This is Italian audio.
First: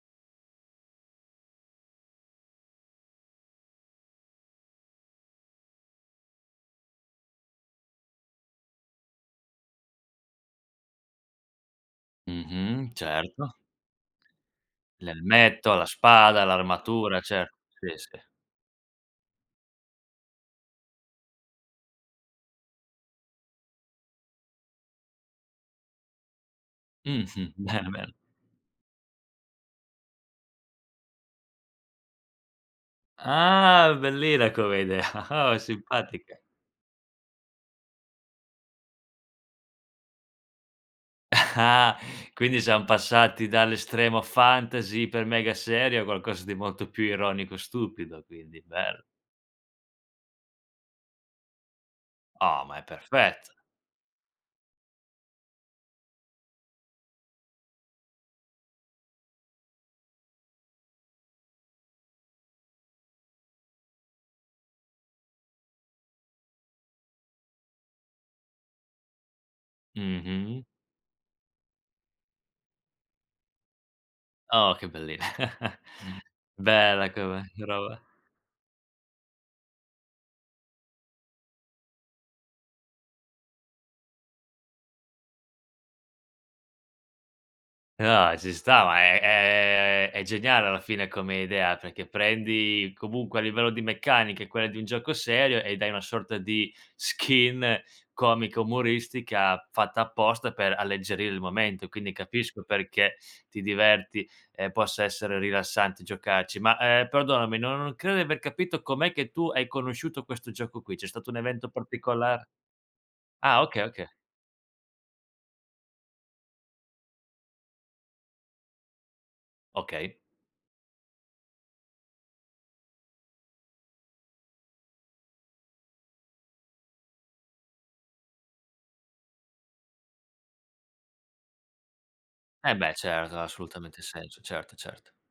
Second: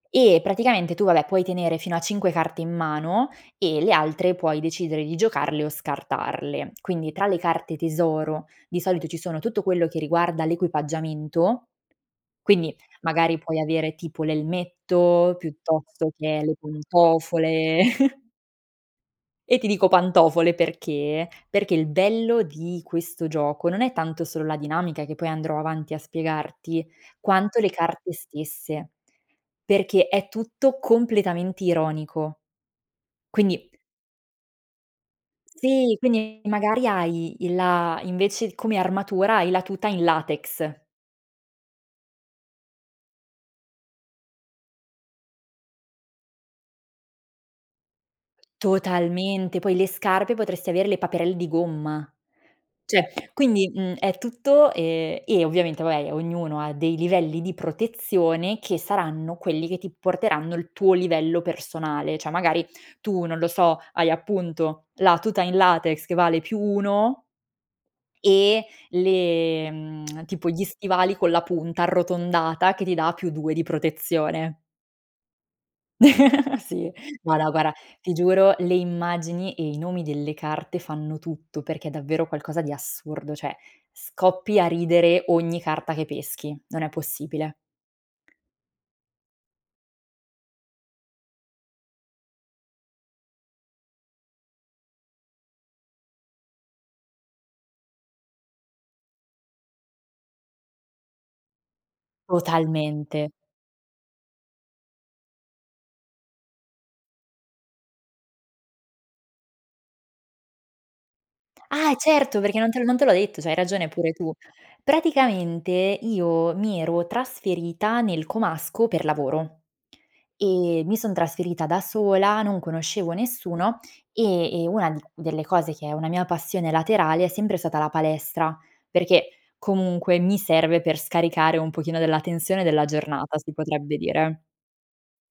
E praticamente tu vabbè puoi tenere fino a 5 carte in mano e le altre puoi decidere di giocarle o scartarle. Quindi tra le carte tesoro di solito ci sono tutto quello che riguarda l'equipaggiamento, quindi Mh-mh. magari Certo. puoi avere tipo l'elmetto L'elmetto, la piuttosto che spada, le l'armatura, cer pantofole. sì, sì. E ti dico pantofole perché? Perché il bello di questo gioco, non è tanto solo la dinamica che poi andrò avanti a spiegarti, Mh.. quanto le Bene carte bene. stesse. Perché è tutto completamente ironico. Quindi Quindi Ah bellina come idea. Oh è Sì, quindi Simpatica. magari hai il la invece come armatura hai la tuta in latex. Ah quindi siam passati dall'estremo fantasy iper mega serio, a qualcosa di molto più ironico e stupido, quindi, bel Totalmente. Poi le scarpe potresti avere le paperelle di gomma. Oh ma è Cioè perfet quindi, mhmm, è tutto e e ovviamente vabbè ognuno ha dei livelli di protezione che saranno quelli che ti porteranno il tuo livello personale. Cioè magari tu non lo so hai appunto la tuta in latex che vale + 1 e le mhmm, tipo gli Mh-mh. stivali con la punta arrotondata che ti dà + 2 di protezione. Oh che belli Sì, Bella ma come no guarda, roba. ti giuro le immagini e i nomi delle carte fanno tutto, perché è davvero qualcosa di assurdo, cioè scoppi a ridere ogni carta che peschi, non è possibile. Eh no, ci sta, ma è è è geniale alla fine come idea, perché prendi comunque a livello di meccanica, è quella di un gioco serio e dai una sorta di skin comica umoristica fatta apposta per alleggerire il momento. Quindi capisco perché Totalmente. ti diverti, ehm, possa essere rilassante giocarci. Ma, ehm, perdonami, no non credo di aver capito com'è che tu hai conosciuto questo gioco qui. C'è stato un evento Ah e certo, particola perché non te l'ho non te l'ho detto, c'hai Ah, okay ragione okay. pure tu. Praticamente io mi ero trasferita nel comasco, per lavoro Okay. e mi son trasferita da sola, non conoscevo nessuno e e una di delle cose che è una mia passione laterale è sempre stata la palestra, perché comunque mi serve per scaricare un pochino della tensione Eh della beh certo giornata, ha si potrebbe assolutamente senso. dire. Certo certo.